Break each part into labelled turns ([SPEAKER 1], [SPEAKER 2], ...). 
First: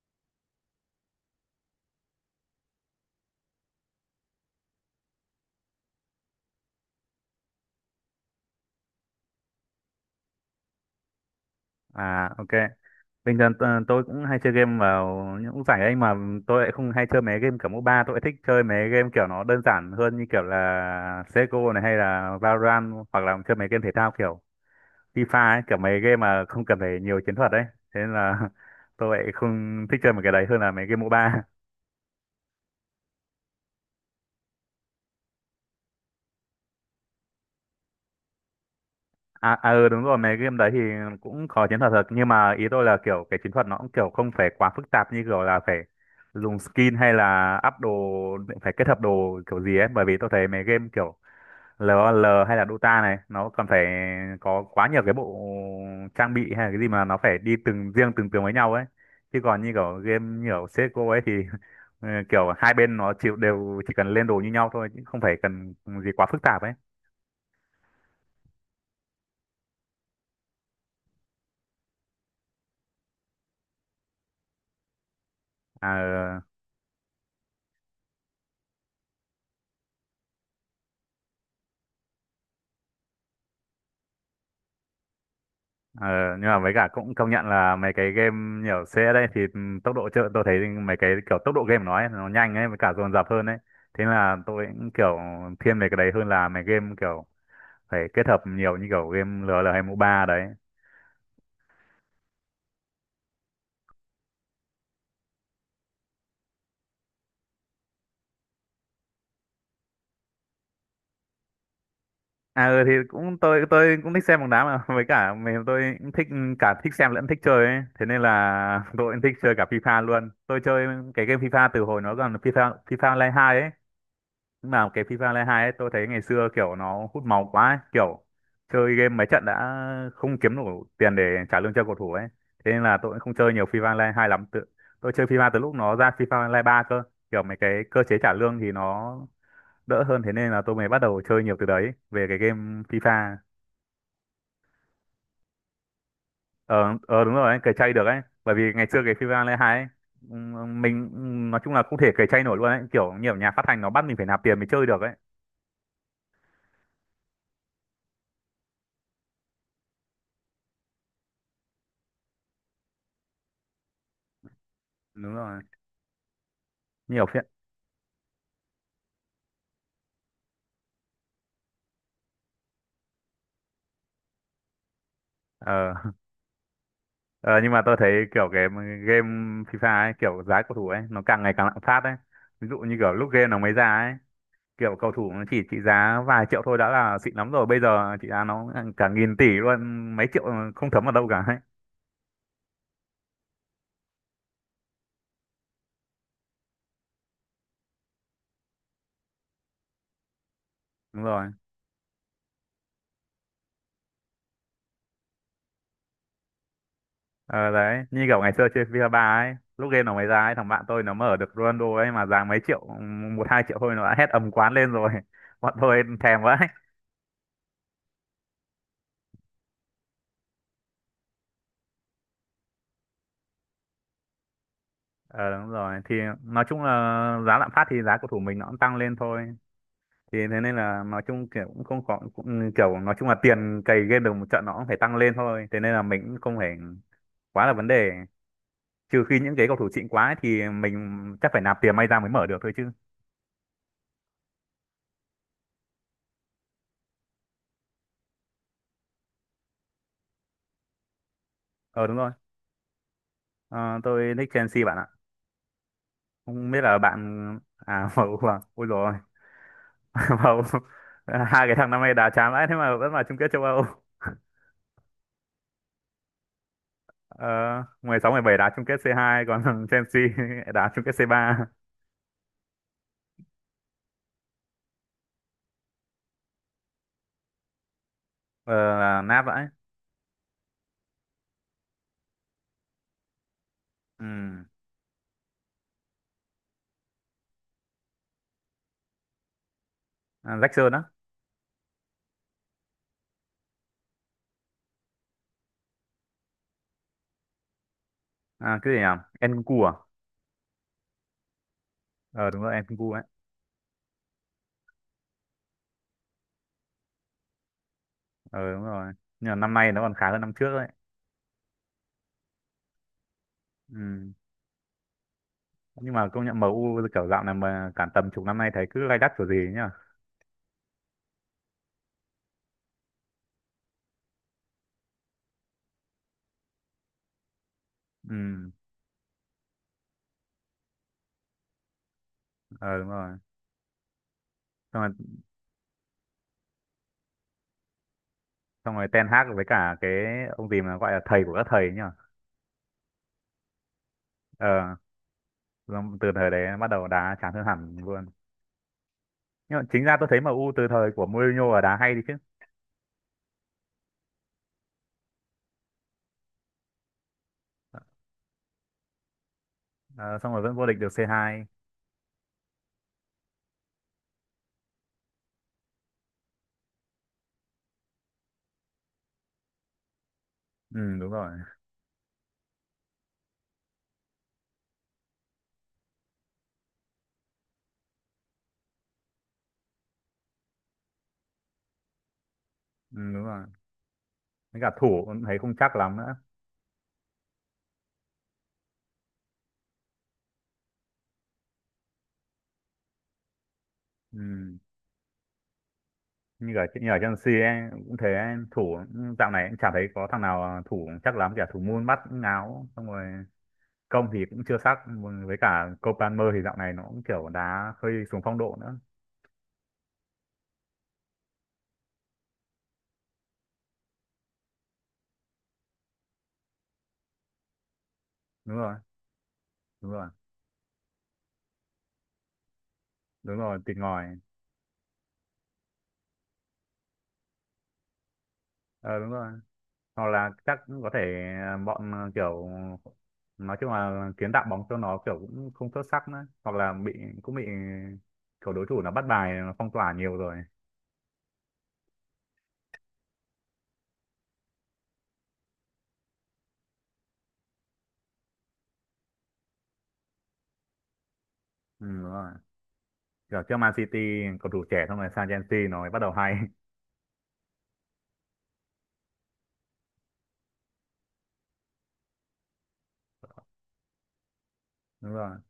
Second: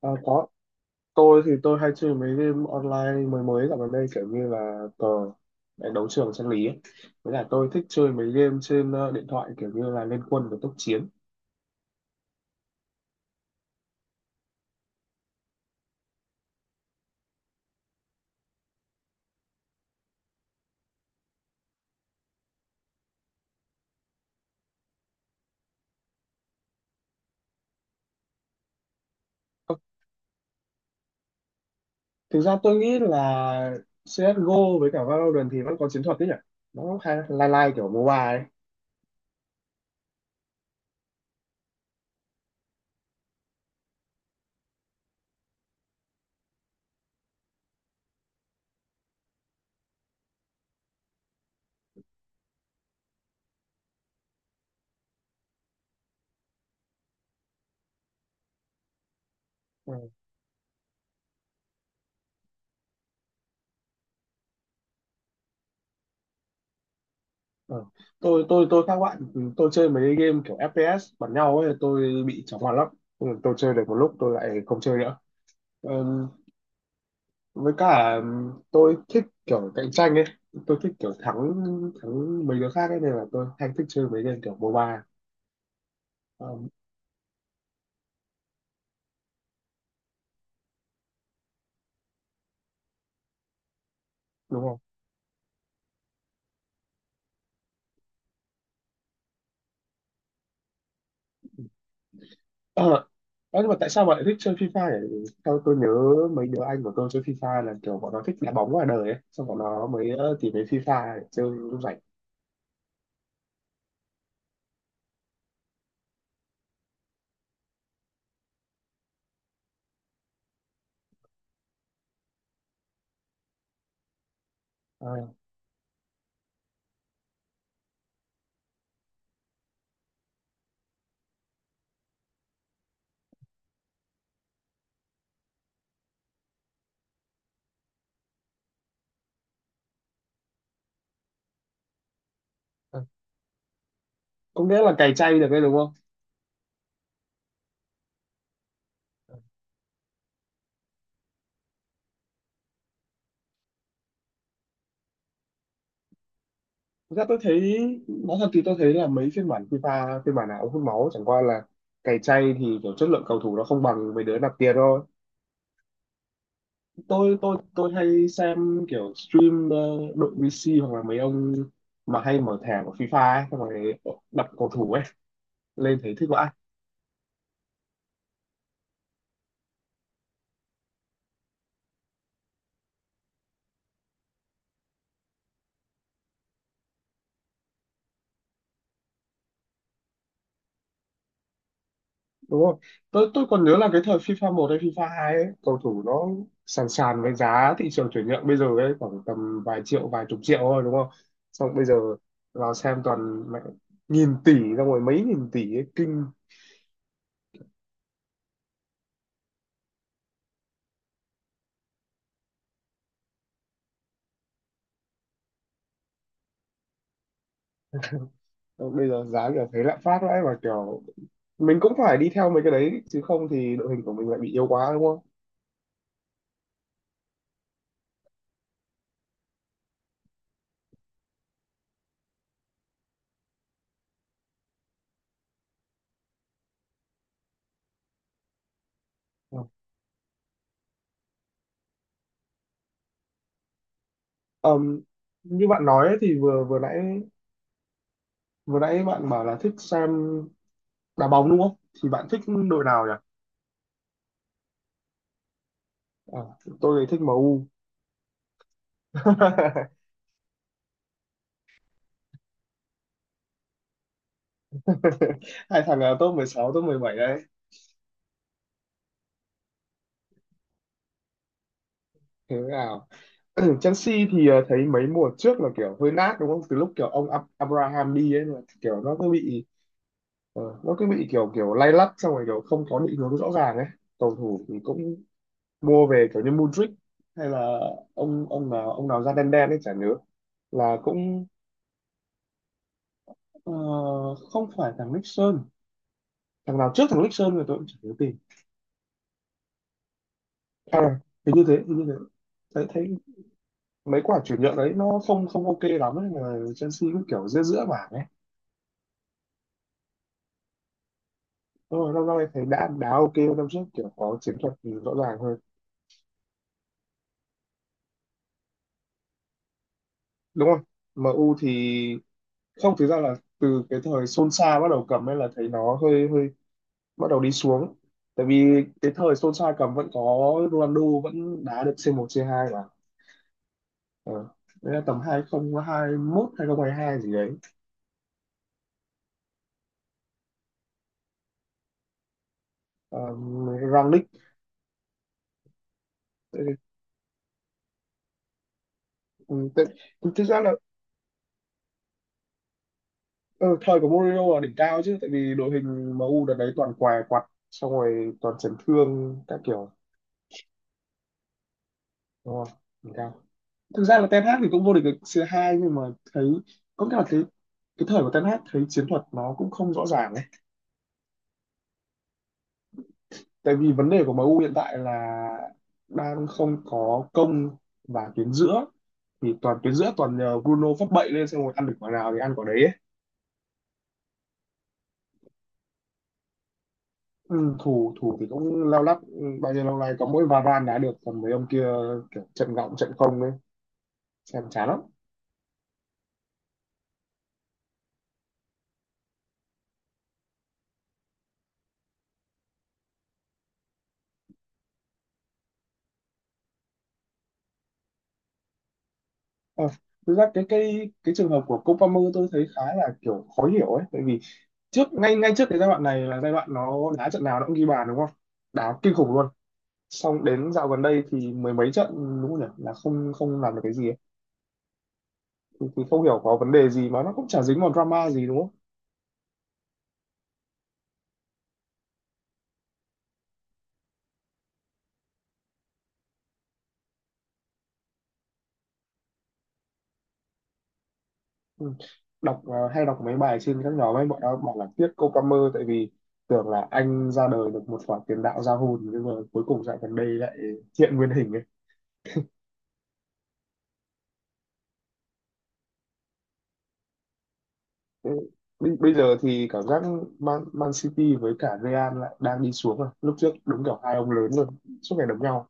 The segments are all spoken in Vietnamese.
[SPEAKER 1] À, có. Tôi thì tôi hay chơi mấy game online mới mới dạo gần đây kiểu như là cờ đánh đấu trường chân lý ấy. Với lại tôi thích chơi mấy game trên điện thoại kiểu như là Liên Quân và Tốc Chiến.
[SPEAKER 2] À, ok. Bình thường tôi cũng hay chơi game vào những giải ấy, mà tôi lại không hay chơi mấy game kiểu MOBA. Tôi lại thích chơi mấy game kiểu nó đơn giản hơn, như kiểu là CS:GO này hay là Valorant, hoặc là chơi mấy game thể thao kiểu FIFA ấy, kiểu mấy game mà không cần phải nhiều chiến thuật ấy. Thế nên là tôi lại
[SPEAKER 1] Ờ,
[SPEAKER 2] không thích chơi mấy cái đấy hơn là mấy game MOBA.
[SPEAKER 1] thực ra tôi nghĩ là CSGO với cả Valorant thì vẫn có chiến thuật đấy nhỉ, nó cũng hay lai lai kiểu mobile ấy.
[SPEAKER 2] Ừ, đúng rồi, mấy game đấy thì cũng có chiến thuật thật, nhưng mà ý tôi là kiểu cái chiến thuật nó cũng kiểu không phải quá phức tạp, như kiểu là phải dùng skin hay là up đồ, phải kết hợp đồ kiểu gì ấy, bởi vì tôi thấy mấy game kiểu lờ o lờ hay là Dota này nó còn phải có quá nhiều cái bộ trang bị hay là cái gì mà nó phải đi từng riêng từng tướng với nhau ấy, chứ còn như kiểu
[SPEAKER 1] Ừ.
[SPEAKER 2] game như kiểu CSGO ấy thì ừ, kiểu hai bên nó chịu đều, chỉ cần lên đồ như nhau thôi chứ không phải cần gì quá phức tạp ấy.
[SPEAKER 1] Ừ. Tôi khác bạn, tôi chơi mấy game kiểu FPS bắn nhau ấy tôi bị chóng mặt lắm. Ừ, tôi chơi được một lúc tôi lại không chơi nữa. Ừ,
[SPEAKER 2] À, ừ.
[SPEAKER 1] với cả tôi thích kiểu cạnh tranh ấy, tôi thích kiểu thắng, thắng mấy đứa khác ấy nên là tôi hay thích chơi mấy game kiểu MOBA.
[SPEAKER 2] Ờ, nhưng
[SPEAKER 1] Ờ,
[SPEAKER 2] mà với cả cũng công nhận là mấy cái game nhiều xe đây thì tốc độ chơi tôi thấy mấy cái kiểu tốc độ game của nó ấy, nó nhanh ấy, với cả dồn dập hơn ấy. Thế là
[SPEAKER 1] đúng
[SPEAKER 2] tôi
[SPEAKER 1] không?
[SPEAKER 2] cũng kiểu thiên về cái đấy hơn là mấy game kiểu phải kết hợp nhiều như kiểu game LOL hay MOBA đấy.
[SPEAKER 1] Ờ. Ơ, nhưng mà tại sao bạn lại thích chơi FIFA nhỉ? Sao tôi nhớ mấy đứa anh của tôi chơi FIFA là kiểu bọn nó thích đá bóng ngoài đời ấy, xong bọn nó mới tìm đến FIFA để chơi lúc rảnh.
[SPEAKER 2] À, ừ, thì cũng tôi cũng thích xem bóng đá mà với cả mình tôi cũng thích, cả thích xem lẫn thích chơi ấy. Thế nên là tôi cũng thích chơi cả FIFA luôn. Tôi chơi cái game FIFA từ hồi nó còn FIFA FIFA Online 2 ấy. Nhưng mà cái FIFA
[SPEAKER 1] À,
[SPEAKER 2] Online 2 ấy, tôi thấy ngày xưa kiểu nó hút máu quá ấy. Kiểu chơi game mấy trận đã không kiếm đủ tiền để trả lương cho cầu thủ ấy. Thế nên là tôi cũng không chơi nhiều FIFA Online 2 lắm. Tôi chơi FIFA từ lúc nó ra FIFA Online 3 cơ. Kiểu mấy cái cơ chế trả lương thì nó đỡ hơn. Thế nên là tôi mới bắt đầu chơi nhiều từ đấy về cái game
[SPEAKER 1] à.
[SPEAKER 2] FIFA.
[SPEAKER 1] Có nghĩa là cày chay được đấy đúng không?
[SPEAKER 2] Ờ, ờ, đúng rồi, ấy, cày chay được ấy. Bởi vì ngày xưa cái FIFA Online 2 ấy, mình nói chung là không thể cày chay nổi luôn ấy. Kiểu nhiều nhà phát hành nó bắt mình phải nạp tiền mới chơi được ấy.
[SPEAKER 1] Thực ra tôi thấy, nói thật thì tôi thấy là mấy phiên bản FIFA phiên bản nào cũng hút máu, chẳng qua là cày chay thì kiểu chất lượng cầu thủ nó không bằng mấy đứa nạp tiền thôi.
[SPEAKER 2] Đúng rồi, nhiều
[SPEAKER 1] tôi
[SPEAKER 2] phiện.
[SPEAKER 1] tôi tôi hay xem kiểu stream đội VC hoặc là mấy ông mà hay mở thẻ của FIFA ấy, xong rồi đặt cầu thủ ấy
[SPEAKER 2] Ờ.
[SPEAKER 1] lên thấy thích vãi.
[SPEAKER 2] Ờ, nhưng mà tôi thấy kiểu cái game FIFA ấy, kiểu giá cầu thủ ấy, nó càng ngày càng lạm phát ấy. Ví dụ như kiểu lúc game nó mới ra ấy, kiểu cầu thủ nó chỉ trị giá vài triệu thôi đã là xịn lắm rồi. Bây giờ trị giá nó cả nghìn tỷ luôn, mấy triệu không thấm vào đâu cả ấy.
[SPEAKER 1] Đúng không? Tôi còn nhớ là cái thời FIFA một hay FIFA 2 ấy cầu thủ nó sàn sàn với giá thị trường chuyển nhượng bây giờ ấy, khoảng tầm vài triệu vài chục triệu thôi đúng không?
[SPEAKER 2] Đúng rồi.
[SPEAKER 1] Xong bây giờ vào xem toàn mẹ nghìn tỷ, xong rồi mấy nghìn tỷ ấy, kinh.
[SPEAKER 2] Ờ, đấy, như kiểu ngày xưa chơi FIFA 3 ấy, lúc game nó mới ra ấy, thằng bạn tôi nó mở được Ronaldo ấy mà giá mấy triệu, một hai triệu thôi, nó đã hét ầm quán lên rồi. Bọn tôi thèm quá ấy.
[SPEAKER 1] Xong bây giờ giá kiểu thấy lạm phát vãi và kiểu mình cũng phải đi theo mấy cái đấy chứ không thì đội hình của mình lại bị yếu quá đúng không?
[SPEAKER 2] Ờ, đúng rồi, thì nói chung là giá lạm phát thì giá cầu thủ mình nó cũng tăng lên thôi, thì thế nên là nói chung kiểu cũng không có, cũng kiểu nói chung là tiền cày game được một trận nó cũng phải tăng lên thôi, thế nên là mình cũng không phải quá là vấn đề, trừ khi những cái cầu thủ xịn quá ấy thì mình chắc phải nạp tiền may ra mới mở được thôi chứ.
[SPEAKER 1] Ờm, Như bạn nói ấy, thì vừa vừa nãy bạn bảo là thích xem đá bóng đúng không?
[SPEAKER 2] Ờ,
[SPEAKER 1] Thì
[SPEAKER 2] đúng
[SPEAKER 1] bạn
[SPEAKER 2] rồi.
[SPEAKER 1] thích đội nào nhỉ?
[SPEAKER 2] Ờ, tôi thích Chelsea bạn ạ,
[SPEAKER 1] À,
[SPEAKER 2] không biết là
[SPEAKER 1] tôi thì thích
[SPEAKER 2] bạn.
[SPEAKER 1] MU.
[SPEAKER 2] À, MU à, ôi rồi. MU, hai cái thằng năm nay đá chán vãi thế mà vẫn vào chung kết châu Âu.
[SPEAKER 1] Hai thằng top 16, top 17 đấy.
[SPEAKER 2] Ờ, 16 bảy đá chung kết c hai, còn thằng Chelsea đá chung kết c ba.
[SPEAKER 1] Thế nào? Chelsea thì thấy mấy mùa trước là kiểu hơi nát đúng không? Từ lúc kiểu ông Abraham đi ấy là
[SPEAKER 2] Ờ,
[SPEAKER 1] kiểu
[SPEAKER 2] là nát vãi.
[SPEAKER 1] nó cứ bị kiểu kiểu lay lắt xong rồi kiểu không có định hướng rõ ràng ấy.
[SPEAKER 2] Ừ.
[SPEAKER 1] Cầu thủ thì cũng mua về kiểu như Mudryk hay là ông nào da đen đen ấy chả nhớ,
[SPEAKER 2] À, Jackson
[SPEAKER 1] là
[SPEAKER 2] á.
[SPEAKER 1] cũng ờ, không phải thằng Nixon, thằng nào trước thằng Nixon rồi tôi cũng chả nhớ tìm.
[SPEAKER 2] À, cái gì à? Enku à?
[SPEAKER 1] À, hình như thế, hình như thế.
[SPEAKER 2] Ờ, đúng rồi,
[SPEAKER 1] thấy
[SPEAKER 2] Enku
[SPEAKER 1] thấy
[SPEAKER 2] ấy.
[SPEAKER 1] mấy quả chuyển nhượng đấy nó không không ok lắm ấy mà Chelsea cũng kiểu giữa giữa bảng ấy.
[SPEAKER 2] Ờ, đúng rồi. Nhưng mà năm nay nó còn khá hơn năm trước đấy.
[SPEAKER 1] Đúng rồi, năm nay thấy đã đá ok hơn năm trước kiểu
[SPEAKER 2] Ừ.
[SPEAKER 1] có chiến thuật rõ ràng hơn
[SPEAKER 2] Nhưng mà công nhận MU kiểu dạo này mà cả tầm chục năm nay thấy cứ lay đắt kiểu gì ấy nhá.
[SPEAKER 1] đúng không? MU thì không, thực ra là từ cái thời Solskjaer bắt đầu cầm ấy là thấy nó hơi hơi bắt đầu đi xuống, tại
[SPEAKER 2] Ừ.
[SPEAKER 1] vì cái thời Solskjaer cầm vẫn có Ronaldo vẫn đá được C1 C2 mà.
[SPEAKER 2] Ờ, đúng rồi.
[SPEAKER 1] Ờ. Đấy là
[SPEAKER 2] Xong rồi,
[SPEAKER 1] tầm 2021 2022 gì đấy.
[SPEAKER 2] xong rồi Ten Hag với cả cái ông gì mà gọi là thầy của các thầy ấy nhá.
[SPEAKER 1] Rangnick.
[SPEAKER 2] Ờ, xong từ thời
[SPEAKER 1] Tại,
[SPEAKER 2] đấy bắt đầu đá chán hơn hẳn luôn. Nhưng mà
[SPEAKER 1] tại,
[SPEAKER 2] chính ra tôi thấy em
[SPEAKER 1] Thực ra
[SPEAKER 2] U
[SPEAKER 1] là
[SPEAKER 2] từ thời của Mourinho là đá hay đi chứ.
[SPEAKER 1] ờ, thời của Mourinho là đỉnh cao chứ, tại vì đội hình MU đợt đấy toàn què quặt xong rồi toàn chấn thương các kiểu,
[SPEAKER 2] Ờ, xong rồi vẫn vô địch được C2.
[SPEAKER 1] đúng không, đỉnh cao. Thực ra là Ten Hag thì cũng vô địch được C2 nhưng mà thấy có cả cái thời của Ten Hag thấy chiến thuật nó cũng không rõ ràng ấy.
[SPEAKER 2] Ừ, đúng rồi.
[SPEAKER 1] Tại vì vấn đề của MU hiện tại là đang không có công và tuyến giữa toàn nhờ Bruno phát bậy lên xem rồi ăn được quả nào thì ăn quả đấy ấy.
[SPEAKER 2] Ừ, đúng rồi. Với cả thủ cũng thấy không chắc lắm nữa.
[SPEAKER 1] Ừ, thủ thủ thì cũng lao lắc, ừ, bao nhiêu lâu nay có mỗi Varane đá được còn mấy ông kia kiểu trận gọng trận không ấy,
[SPEAKER 2] Ừ.
[SPEAKER 1] xem chán lắm.
[SPEAKER 2] Như ở Chelsea ấy cũng thế ấy, thủ dạo này cũng chả thấy có thằng nào, à, thủ chắc lắm, cả thủ môn bắt cũng ngáo, xong rồi công thì cũng chưa sắc, với cả copanmer thì dạo này nó cũng kiểu đá hơi xuống phong độ nữa.
[SPEAKER 1] Ờ, thực ra cái trường hợp của Cole Palmer tôi thấy khá là kiểu khó hiểu ấy, tại vì trước ngay ngay trước cái giai đoạn này là giai đoạn nó đá trận nào nó cũng ghi bàn đúng không?
[SPEAKER 2] Đúng rồi,
[SPEAKER 1] Đá kinh khủng luôn,
[SPEAKER 2] đúng rồi,
[SPEAKER 1] xong đến dạo gần đây thì mười mấy trận đúng không nhỉ, là không
[SPEAKER 2] đúng
[SPEAKER 1] không làm
[SPEAKER 2] rồi,
[SPEAKER 1] được cái
[SPEAKER 2] tịt
[SPEAKER 1] gì ấy.
[SPEAKER 2] ngòi.
[SPEAKER 1] Thì không hiểu có vấn đề gì mà nó cũng chả dính vào drama gì đúng không.
[SPEAKER 2] Ờ, đúng rồi, hoặc là chắc cũng có thể, à, kiểu nói chung là kiến tạo bóng cho nó kiểu cũng không xuất sắc nữa, hoặc là bị, cũng bị kiểu đối thủ nó bắt bài, nó phong tỏa nhiều rồi.
[SPEAKER 1] Ừ. Hay đọc mấy bài trên các nhóm ấy bọn nó bảo là tiếc cô Palmer, tại vì tưởng là anh ra đời được một khoản tiền đạo ra hồn nhưng mà cuối cùng dạo gần đây lại hiện nguyên hình ấy.
[SPEAKER 2] Ừ, đúng rồi, kiểu trước Man City cầu thủ trẻ, xong rồi sang Chelsea nó mới bắt đầu hay.
[SPEAKER 1] Ừ. Bây bây giờ thì cảm giác Man City với cả Real lại đang đi xuống rồi. Lúc trước đúng kiểu hai ông lớn luôn, suốt ngày
[SPEAKER 2] Đúng
[SPEAKER 1] đấm
[SPEAKER 2] rồi,
[SPEAKER 1] nhau.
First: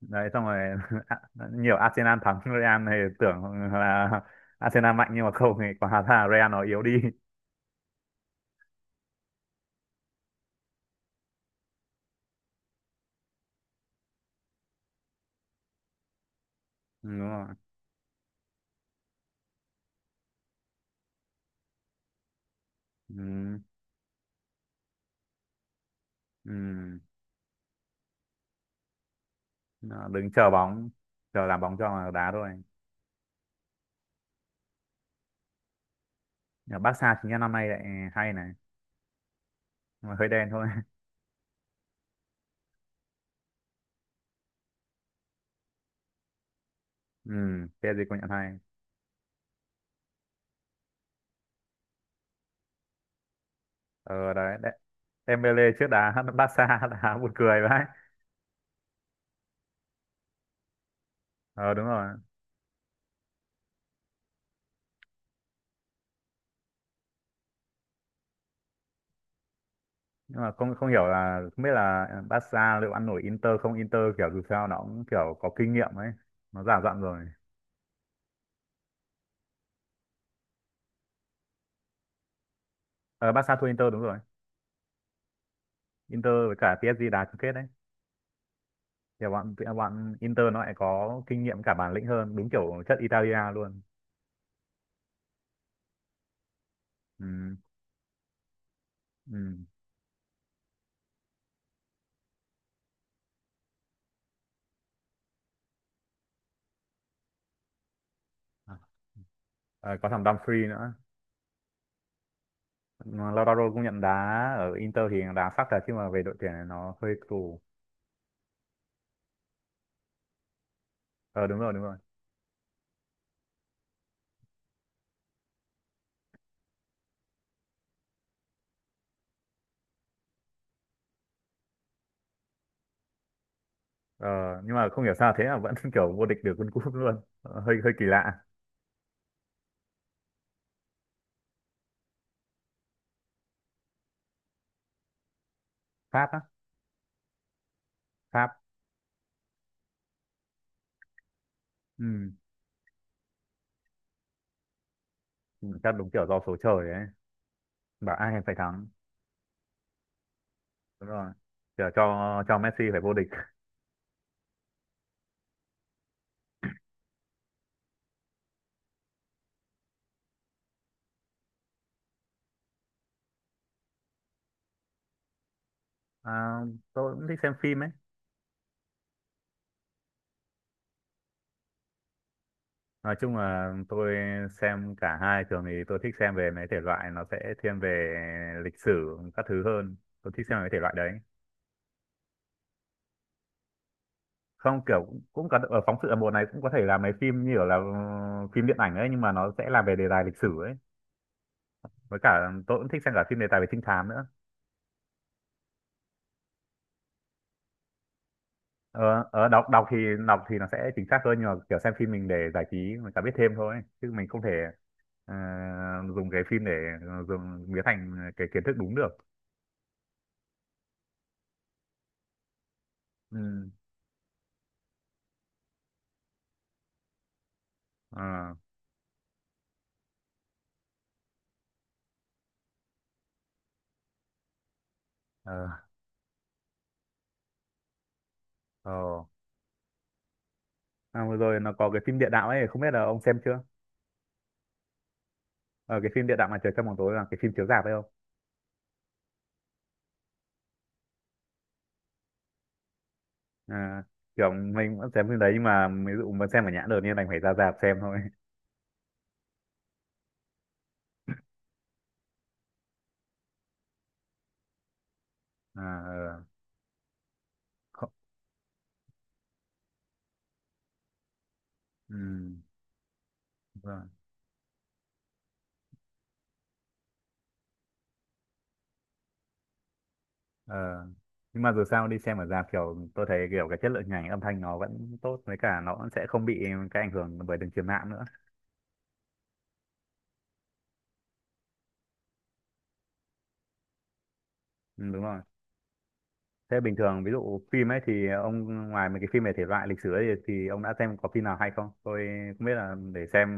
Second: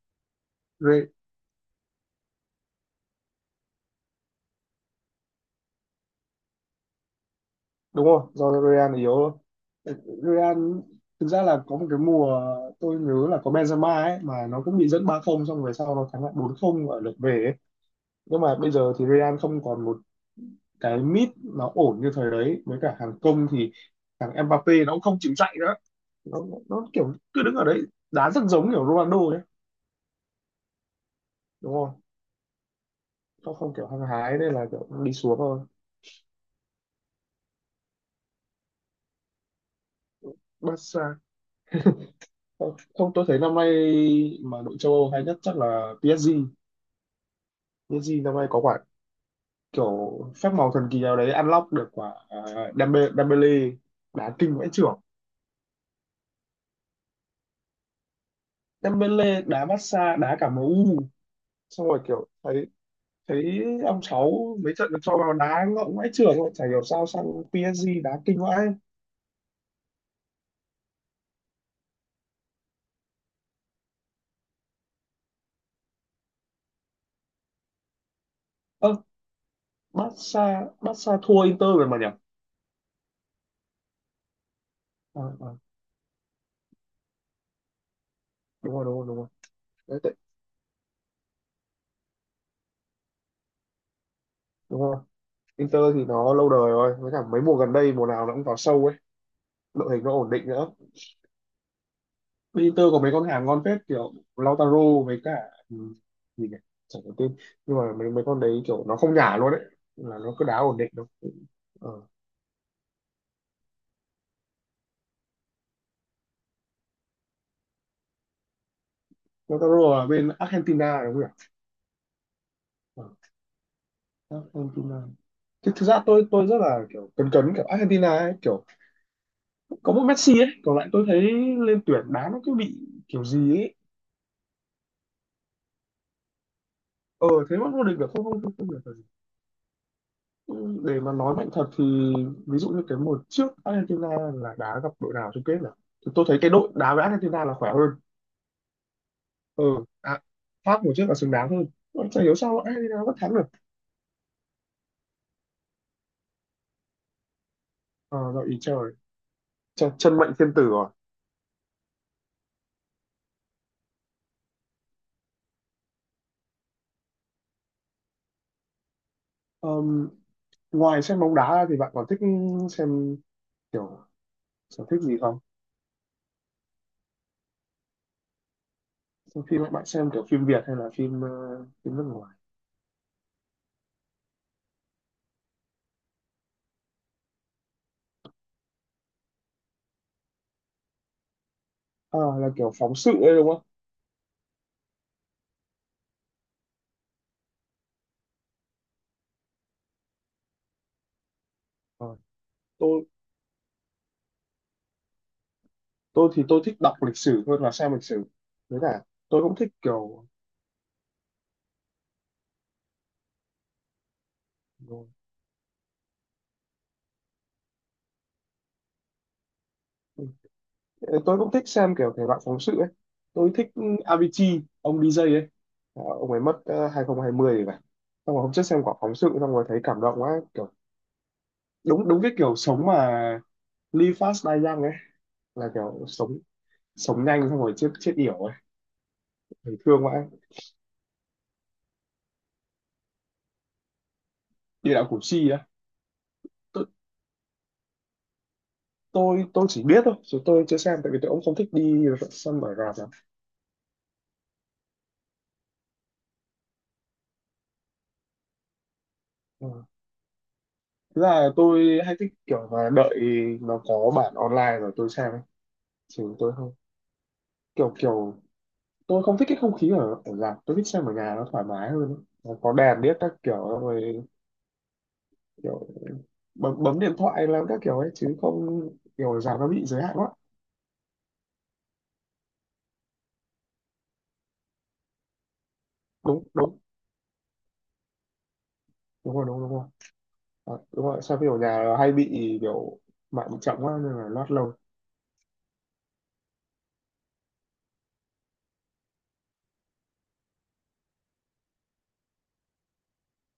[SPEAKER 2] đấy, xong rồi nhiều Arsenal thắng Real thì tưởng là Arsenal mạnh, nhưng mà không, thì quả ra là Real nó yếu đi.
[SPEAKER 1] Đúng rồi, do Real yếu thôi. Real thực ra là có một cái mùa, tôi nhớ là có Benzema ấy mà nó cũng bị dẫn 3-0 xong về sau nó thắng lại 4-0 ở
[SPEAKER 2] Ừ,
[SPEAKER 1] lượt
[SPEAKER 2] đúng
[SPEAKER 1] về
[SPEAKER 2] rồi,
[SPEAKER 1] ấy. Nhưng mà bây giờ thì Real không còn một cái mid nó ổn như thời đấy với cả hàng công
[SPEAKER 2] ừ,
[SPEAKER 1] thì thằng Mbappé nó cũng không chịu chạy nữa. nó,
[SPEAKER 2] ừ.
[SPEAKER 1] nó kiểu cứ đứng ở đấy đá rất giống kiểu Ronaldo ấy
[SPEAKER 2] Nó đứng chờ bóng, chờ làm
[SPEAKER 1] đúng
[SPEAKER 2] bóng cho
[SPEAKER 1] không?
[SPEAKER 2] mà đá thôi.
[SPEAKER 1] Nó không kiểu hăng hái nên là kiểu đi xuống thôi.
[SPEAKER 2] Ở Barca chính là năm nay lại hay này, nhưng mà hơi đen thôi.
[SPEAKER 1] Barca? Không, không, tôi thấy năm nay mà đội châu Âu hay nhất chắc là PSG
[SPEAKER 2] Ừ, PSG
[SPEAKER 1] PSG
[SPEAKER 2] công nhận
[SPEAKER 1] năm nay
[SPEAKER 2] hay.
[SPEAKER 1] có quả kiểu phép màu thần kỳ nào đấy unlock được quả Dembele
[SPEAKER 2] Ờ,
[SPEAKER 1] đá kinh
[SPEAKER 2] đấy,
[SPEAKER 1] vãi
[SPEAKER 2] đấy.
[SPEAKER 1] chưởng.
[SPEAKER 2] Dembele trước đá Barca đá buồn cười vậy.
[SPEAKER 1] Dembele đá Barca đá cả em u,
[SPEAKER 2] Ờ, đúng
[SPEAKER 1] xong rồi
[SPEAKER 2] rồi.
[SPEAKER 1] kiểu thấy thấy ông cháu mấy trận được cho vào đá ngọng vãi chưởng rồi chả hiểu sao sang PSG đá kinh vãi.
[SPEAKER 2] Nhưng mà không không hiểu là không biết là Barca liệu ăn nổi Inter không. Inter kiểu dù sao nó cũng kiểu có kinh nghiệm ấy, nó già dặn rồi.
[SPEAKER 1] Ơ, Barca Barca thua Inter rồi mà nhỉ.
[SPEAKER 2] Ờ, Barca thua Inter đúng rồi.
[SPEAKER 1] À, à,
[SPEAKER 2] Inter với cả PSG đá chung kết đấy.
[SPEAKER 1] đúng rồi, đúng rồi, đúng
[SPEAKER 2] Thì
[SPEAKER 1] rồi.
[SPEAKER 2] bọn
[SPEAKER 1] Đấy,
[SPEAKER 2] bọn Inter nó lại có kinh nghiệm, cả bản lĩnh hơn, đúng kiểu chất Italia luôn.
[SPEAKER 1] đúng rồi. Inter thì nó lâu đời rồi với cả mấy mùa
[SPEAKER 2] Ừ,
[SPEAKER 1] gần đây mùa nào nó cũng vào sâu ấy,
[SPEAKER 2] ừ.
[SPEAKER 1] đội hình nó ổn định nữa. Inter có mấy con hàng ngon phết kiểu Lautaro với cả, ừ, gì nhỉ, chẳng có tên, nhưng mà mấy mấy con đấy kiểu nó không nhả luôn đấy,
[SPEAKER 2] Ờ, có
[SPEAKER 1] là
[SPEAKER 2] thằng
[SPEAKER 1] nó cứ đá
[SPEAKER 2] Dumfries
[SPEAKER 1] ổn định
[SPEAKER 2] nữa.
[SPEAKER 1] đâu. Ờ.
[SPEAKER 2] Mà Lautaro cũng nhận đá ở Inter thì đá sắc thật, chứ mà về đội tuyển này nó hơi tù.
[SPEAKER 1] Lautaro là bên Argentina đúng không nhỉ?
[SPEAKER 2] Ờ, đúng rồi, đúng rồi.
[SPEAKER 1] Ờ. Argentina. Thực ra tôi rất là kiểu cấn cấn kiểu Argentina ấy, kiểu có một Messi ấy còn lại tôi thấy lên tuyển đá nó cứ bị kiểu gì ấy.
[SPEAKER 2] Ờ, nhưng mà không hiểu sao thế mà vẫn kiểu vô địch được World Cup luôn.
[SPEAKER 1] Ờ thế
[SPEAKER 2] Ờ,
[SPEAKER 1] mà
[SPEAKER 2] hơi
[SPEAKER 1] vô
[SPEAKER 2] hơi
[SPEAKER 1] địch
[SPEAKER 2] kỳ
[SPEAKER 1] được, không
[SPEAKER 2] lạ.
[SPEAKER 1] không không, không được. Để mà nói mạnh thật thì ví dụ như cái mùa trước Argentina là đá gặp đội nào chung kết nhỉ, thì tôi
[SPEAKER 2] Pháp
[SPEAKER 1] thấy
[SPEAKER 2] á.
[SPEAKER 1] cái đội đá với Argentina là khỏe hơn.
[SPEAKER 2] Pháp.
[SPEAKER 1] Ừ. À, Pháp mùa trước là xứng đáng hơn. Tôi chả
[SPEAKER 2] Ừ,
[SPEAKER 1] hiểu sao Argentina vẫn thắng được.
[SPEAKER 2] ừ, chắc đúng kiểu do số trời ấy, bảo
[SPEAKER 1] Ờ,
[SPEAKER 2] ai
[SPEAKER 1] do
[SPEAKER 2] phải
[SPEAKER 1] ý
[SPEAKER 2] thắng.
[SPEAKER 1] trời, chân mệnh thiên tử rồi.
[SPEAKER 2] Đúng rồi, kiểu cho Messi phải vô địch.
[SPEAKER 1] Ờm, Ngoài xem bóng đá ra thì bạn còn thích xem kiểu sở thích gì không?
[SPEAKER 2] À, tôi cũng thích xem phim ấy.
[SPEAKER 1] Xem phim bạn xem kiểu phim Việt hay là phim phim nước ngoài?
[SPEAKER 2] Nói chung là tôi xem cả hai. Thường thì tôi thích xem về mấy thể loại nó sẽ thiên về lịch sử các thứ hơn, tôi thích xem mấy thể loại đấy.
[SPEAKER 1] À, là kiểu phóng sự ấy đúng không?
[SPEAKER 2] Không, kiểu cũng có ở phóng sự, ở mùa này cũng có thể làm mấy phim như kiểu là phim điện ảnh ấy, nhưng mà nó sẽ là về đề tài lịch sử ấy.
[SPEAKER 1] Ờ,
[SPEAKER 2] Với cả tôi cũng thích
[SPEAKER 1] tôi
[SPEAKER 2] xem cả phim đề tài về trinh thám nữa.
[SPEAKER 1] tôi thích đọc lịch sử hơn là xem lịch sử. Với cả,
[SPEAKER 2] Ờ,
[SPEAKER 1] tôi
[SPEAKER 2] ờ,
[SPEAKER 1] cũng
[SPEAKER 2] đọc
[SPEAKER 1] thích kiểu
[SPEAKER 2] đọc thì nó sẽ chính xác hơn, nhưng mà kiểu xem phim mình để giải trí, mình cả biết thêm thôi, chứ mình không thể, ờ, dùng cái phim để dùng biến thành cái kiến thức đúng được.
[SPEAKER 1] tôi cũng thích xem kiểu thể loại phóng sự ấy. Tôi
[SPEAKER 2] Ừ.
[SPEAKER 1] thích Avicii ông DJ ấy. Ờ, ông ấy mất 2020 rồi phải, xong rồi hôm
[SPEAKER 2] Ờ,
[SPEAKER 1] trước xem quả phóng sự xong rồi thấy cảm động quá kiểu đúng đúng cái kiểu sống mà live fast die young ấy, là
[SPEAKER 2] ờ,
[SPEAKER 1] kiểu sống sống nhanh xong rồi chết chết yểu ấy.
[SPEAKER 2] ờ.
[SPEAKER 1] Thấy thương quá.
[SPEAKER 2] À, vừa rồi nó có cái phim địa đạo ấy, không biết là ông xem chưa.
[SPEAKER 1] Địa đạo Củ Chi á?
[SPEAKER 2] Ờ, cái phim địa đạo mà trời
[SPEAKER 1] tôi
[SPEAKER 2] trong bóng tối là cái phim chiếu rạp ấy không?
[SPEAKER 1] tôi tôi chỉ biết thôi chứ tôi chưa xem tại vì tôi cũng không thích đi xem ở rạp lắm.
[SPEAKER 2] À, kiểu mình vẫn xem phim đấy, nhưng mà ví dụ mà xem ở nhãn được nên đành phải ra rạp xem thôi.
[SPEAKER 1] Ờ. Thực là tôi hay thích kiểu là đợi nó có bản online rồi tôi xem ấy.
[SPEAKER 2] À,
[SPEAKER 1] Chứ
[SPEAKER 2] ờ.
[SPEAKER 1] tôi không kiểu
[SPEAKER 2] Không-
[SPEAKER 1] kiểu, tôi không thích cái không khí ở ở rạp, tôi thích xem ở nhà nó thoải mái hơn
[SPEAKER 2] ừ.
[SPEAKER 1] ấy. Nó có đèn biết các kiểu
[SPEAKER 2] Vâng.
[SPEAKER 1] rồi kiểu bấm bấm điện thoại làm các kiểu ấy chứ không kiểu ở rạp nó bị giới hạn quá.
[SPEAKER 2] Ờ. Nhưng mà dù sao đi xem ở rạp kiểu tôi thấy kiểu cái chất lượng hình ảnh âm thanh nó vẫn tốt, với cả nó vẫn sẽ không
[SPEAKER 1] Đúng,
[SPEAKER 2] bị
[SPEAKER 1] đúng,
[SPEAKER 2] cái ảnh hưởng bởi đường truyền mạng nữa.
[SPEAKER 1] đúng rồi, đúng rồi, đúng rồi. À, đúng rồi xem phim ở nhà là hay bị kiểu mạng bị chậm quá nên là lót lâu.
[SPEAKER 2] Ừ, đúng rồi. Thế bình thường ví dụ phim ấy thì ông, ngoài mấy cái phim về thể loại lịch sử ấy, thì ông đã xem có phim nào hay không? Tôi không biết, là để xem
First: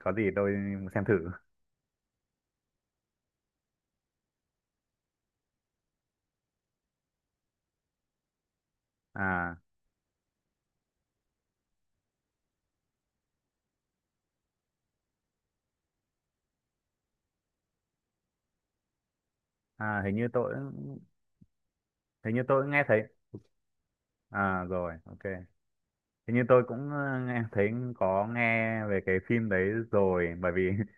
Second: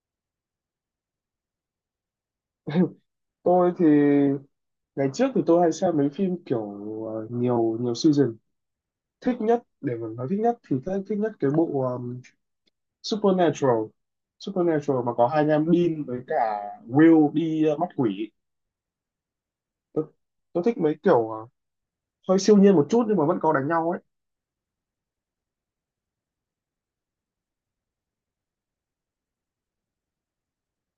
[SPEAKER 2] có gì tôi xem thử.
[SPEAKER 1] Tôi thì, ngày trước thì tôi hay xem mấy phim kiểu nhiều nhiều season. Thích
[SPEAKER 2] À,
[SPEAKER 1] nhất để mà nói thích nhất thì thích nhất cái bộ Supernatural Supernatural mà có hai anh em Dean với cả Will đi mắt quỷ. tôi,
[SPEAKER 2] hình như tôi
[SPEAKER 1] tôi thích mấy kiểu
[SPEAKER 2] hình
[SPEAKER 1] hơi
[SPEAKER 2] như
[SPEAKER 1] siêu
[SPEAKER 2] tôi
[SPEAKER 1] nhiên
[SPEAKER 2] nghe
[SPEAKER 1] một
[SPEAKER 2] thấy.
[SPEAKER 1] chút nhưng mà vẫn có đánh nhau ấy.
[SPEAKER 2] À rồi, ok. Hình như tôi cũng nghe thấy, có nghe về cái phim đấy rồi bởi vì.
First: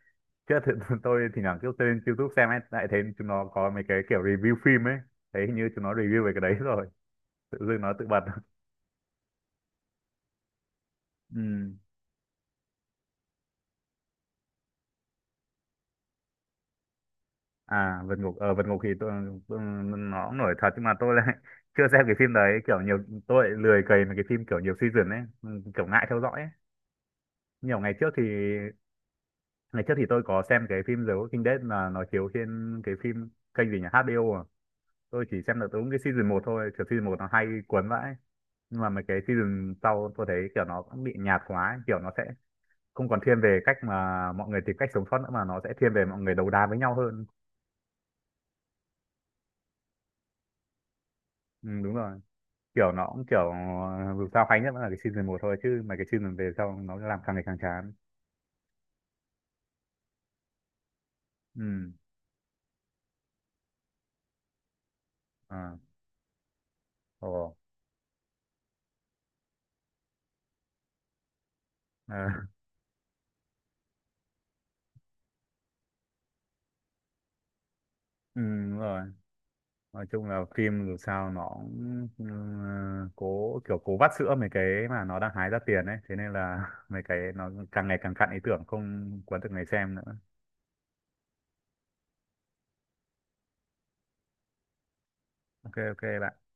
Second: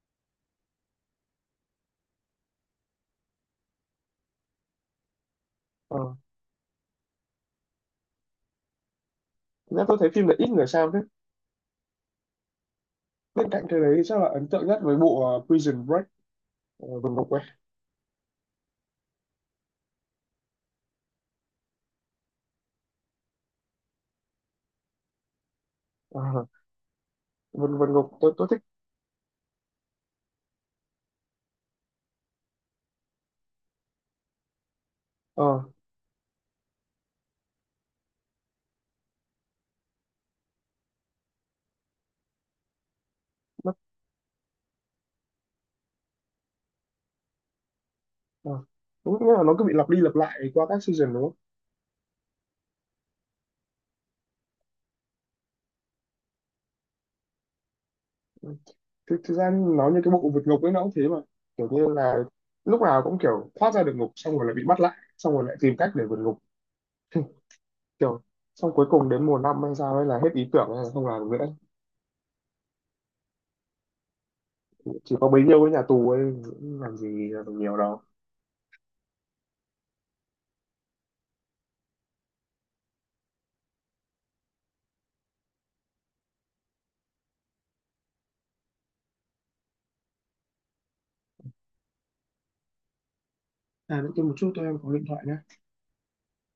[SPEAKER 2] Chứ thì, tôi thì thoảng cứ lên YouTube xem ấy, lại thấy chúng nó có mấy cái kiểu review phim ấy. Thấy hình như chúng nó
[SPEAKER 1] Ờ.
[SPEAKER 2] review về cái đấy rồi. Tự dưng nó tự bật.
[SPEAKER 1] Thế nên tôi thấy phim này ít người xem thế.
[SPEAKER 2] Ừ.
[SPEAKER 1] Bên cạnh cái đấy thì chắc là ấn tượng nhất với bộ Prison Break, vân ngục ấy.
[SPEAKER 2] À, Vượt Ngục, ở Vượt Ngục thì tôi, nó cũng nổi thật, nhưng mà tôi lại chưa xem cái phim đấy. Tôi lại lười cày mấy cái phim kiểu nhiều season ấy. Ừ, kiểu ngại theo dõi
[SPEAKER 1] Ờ,
[SPEAKER 2] ấy.
[SPEAKER 1] vân
[SPEAKER 2] Nhiều
[SPEAKER 1] vân ngục tôi thích.
[SPEAKER 2] ngày trước thì tôi có xem cái phim The Walking Dead, là nó chiếu trên cái phim kênh gì nhỉ? HBO à. Tôi chỉ
[SPEAKER 1] Ờ
[SPEAKER 2] xem được đúng cái season một thôi. Kiểu season một nó hay cuốn vãi. Nhưng mà mấy cái season sau tôi thấy kiểu nó cũng bị nhạt quá ấy. Kiểu nó sẽ không còn thiên về
[SPEAKER 1] nó-
[SPEAKER 2] cách mà mọi người tìm cách sống sót nữa, mà nó sẽ thiên về mọi người đấu đá với nhau hơn.
[SPEAKER 1] ờ. Đúng nghĩa là nó cứ bị lặp đi lặp lại qua các season đúng không?
[SPEAKER 2] Ừ, đúng rồi, kiểu nó cũng kiểu, dù sao hay nhất vẫn là cái season một thôi, chứ mấy cái season về sau nó làm càng ngày càng chán.
[SPEAKER 1] Ừ. Thực ra nó như cái bộ vượt ngục ấy nó cũng thế mà, kiểu như
[SPEAKER 2] Ừ.
[SPEAKER 1] là lúc nào cũng kiểu thoát ra được ngục xong rồi lại bị bắt lại xong rồi lại tìm
[SPEAKER 2] À.
[SPEAKER 1] cách để vượt ngục,
[SPEAKER 2] Ồ.
[SPEAKER 1] kiểu xong cuối cùng đến mùa năm hay sao ấy là hết ý tưởng hay là không làm được nữa,
[SPEAKER 2] À.
[SPEAKER 1] chỉ có bấy nhiêu cái nhà tù ấy làm gì làm được nhiều đâu.
[SPEAKER 2] Ừ, đúng rồi, nói chung là phim dù sao nó cũng, cố kiểu cố vắt sữa mấy cái mà nó đang hái ra tiền ấy, thế nên là mấy cái nó càng ngày càng cạn ý tưởng, không cuốn được người xem nữa.
[SPEAKER 1] À nữa kia một chút tôi em có điện thoại nhé.
[SPEAKER 2] Ok, ok bạn.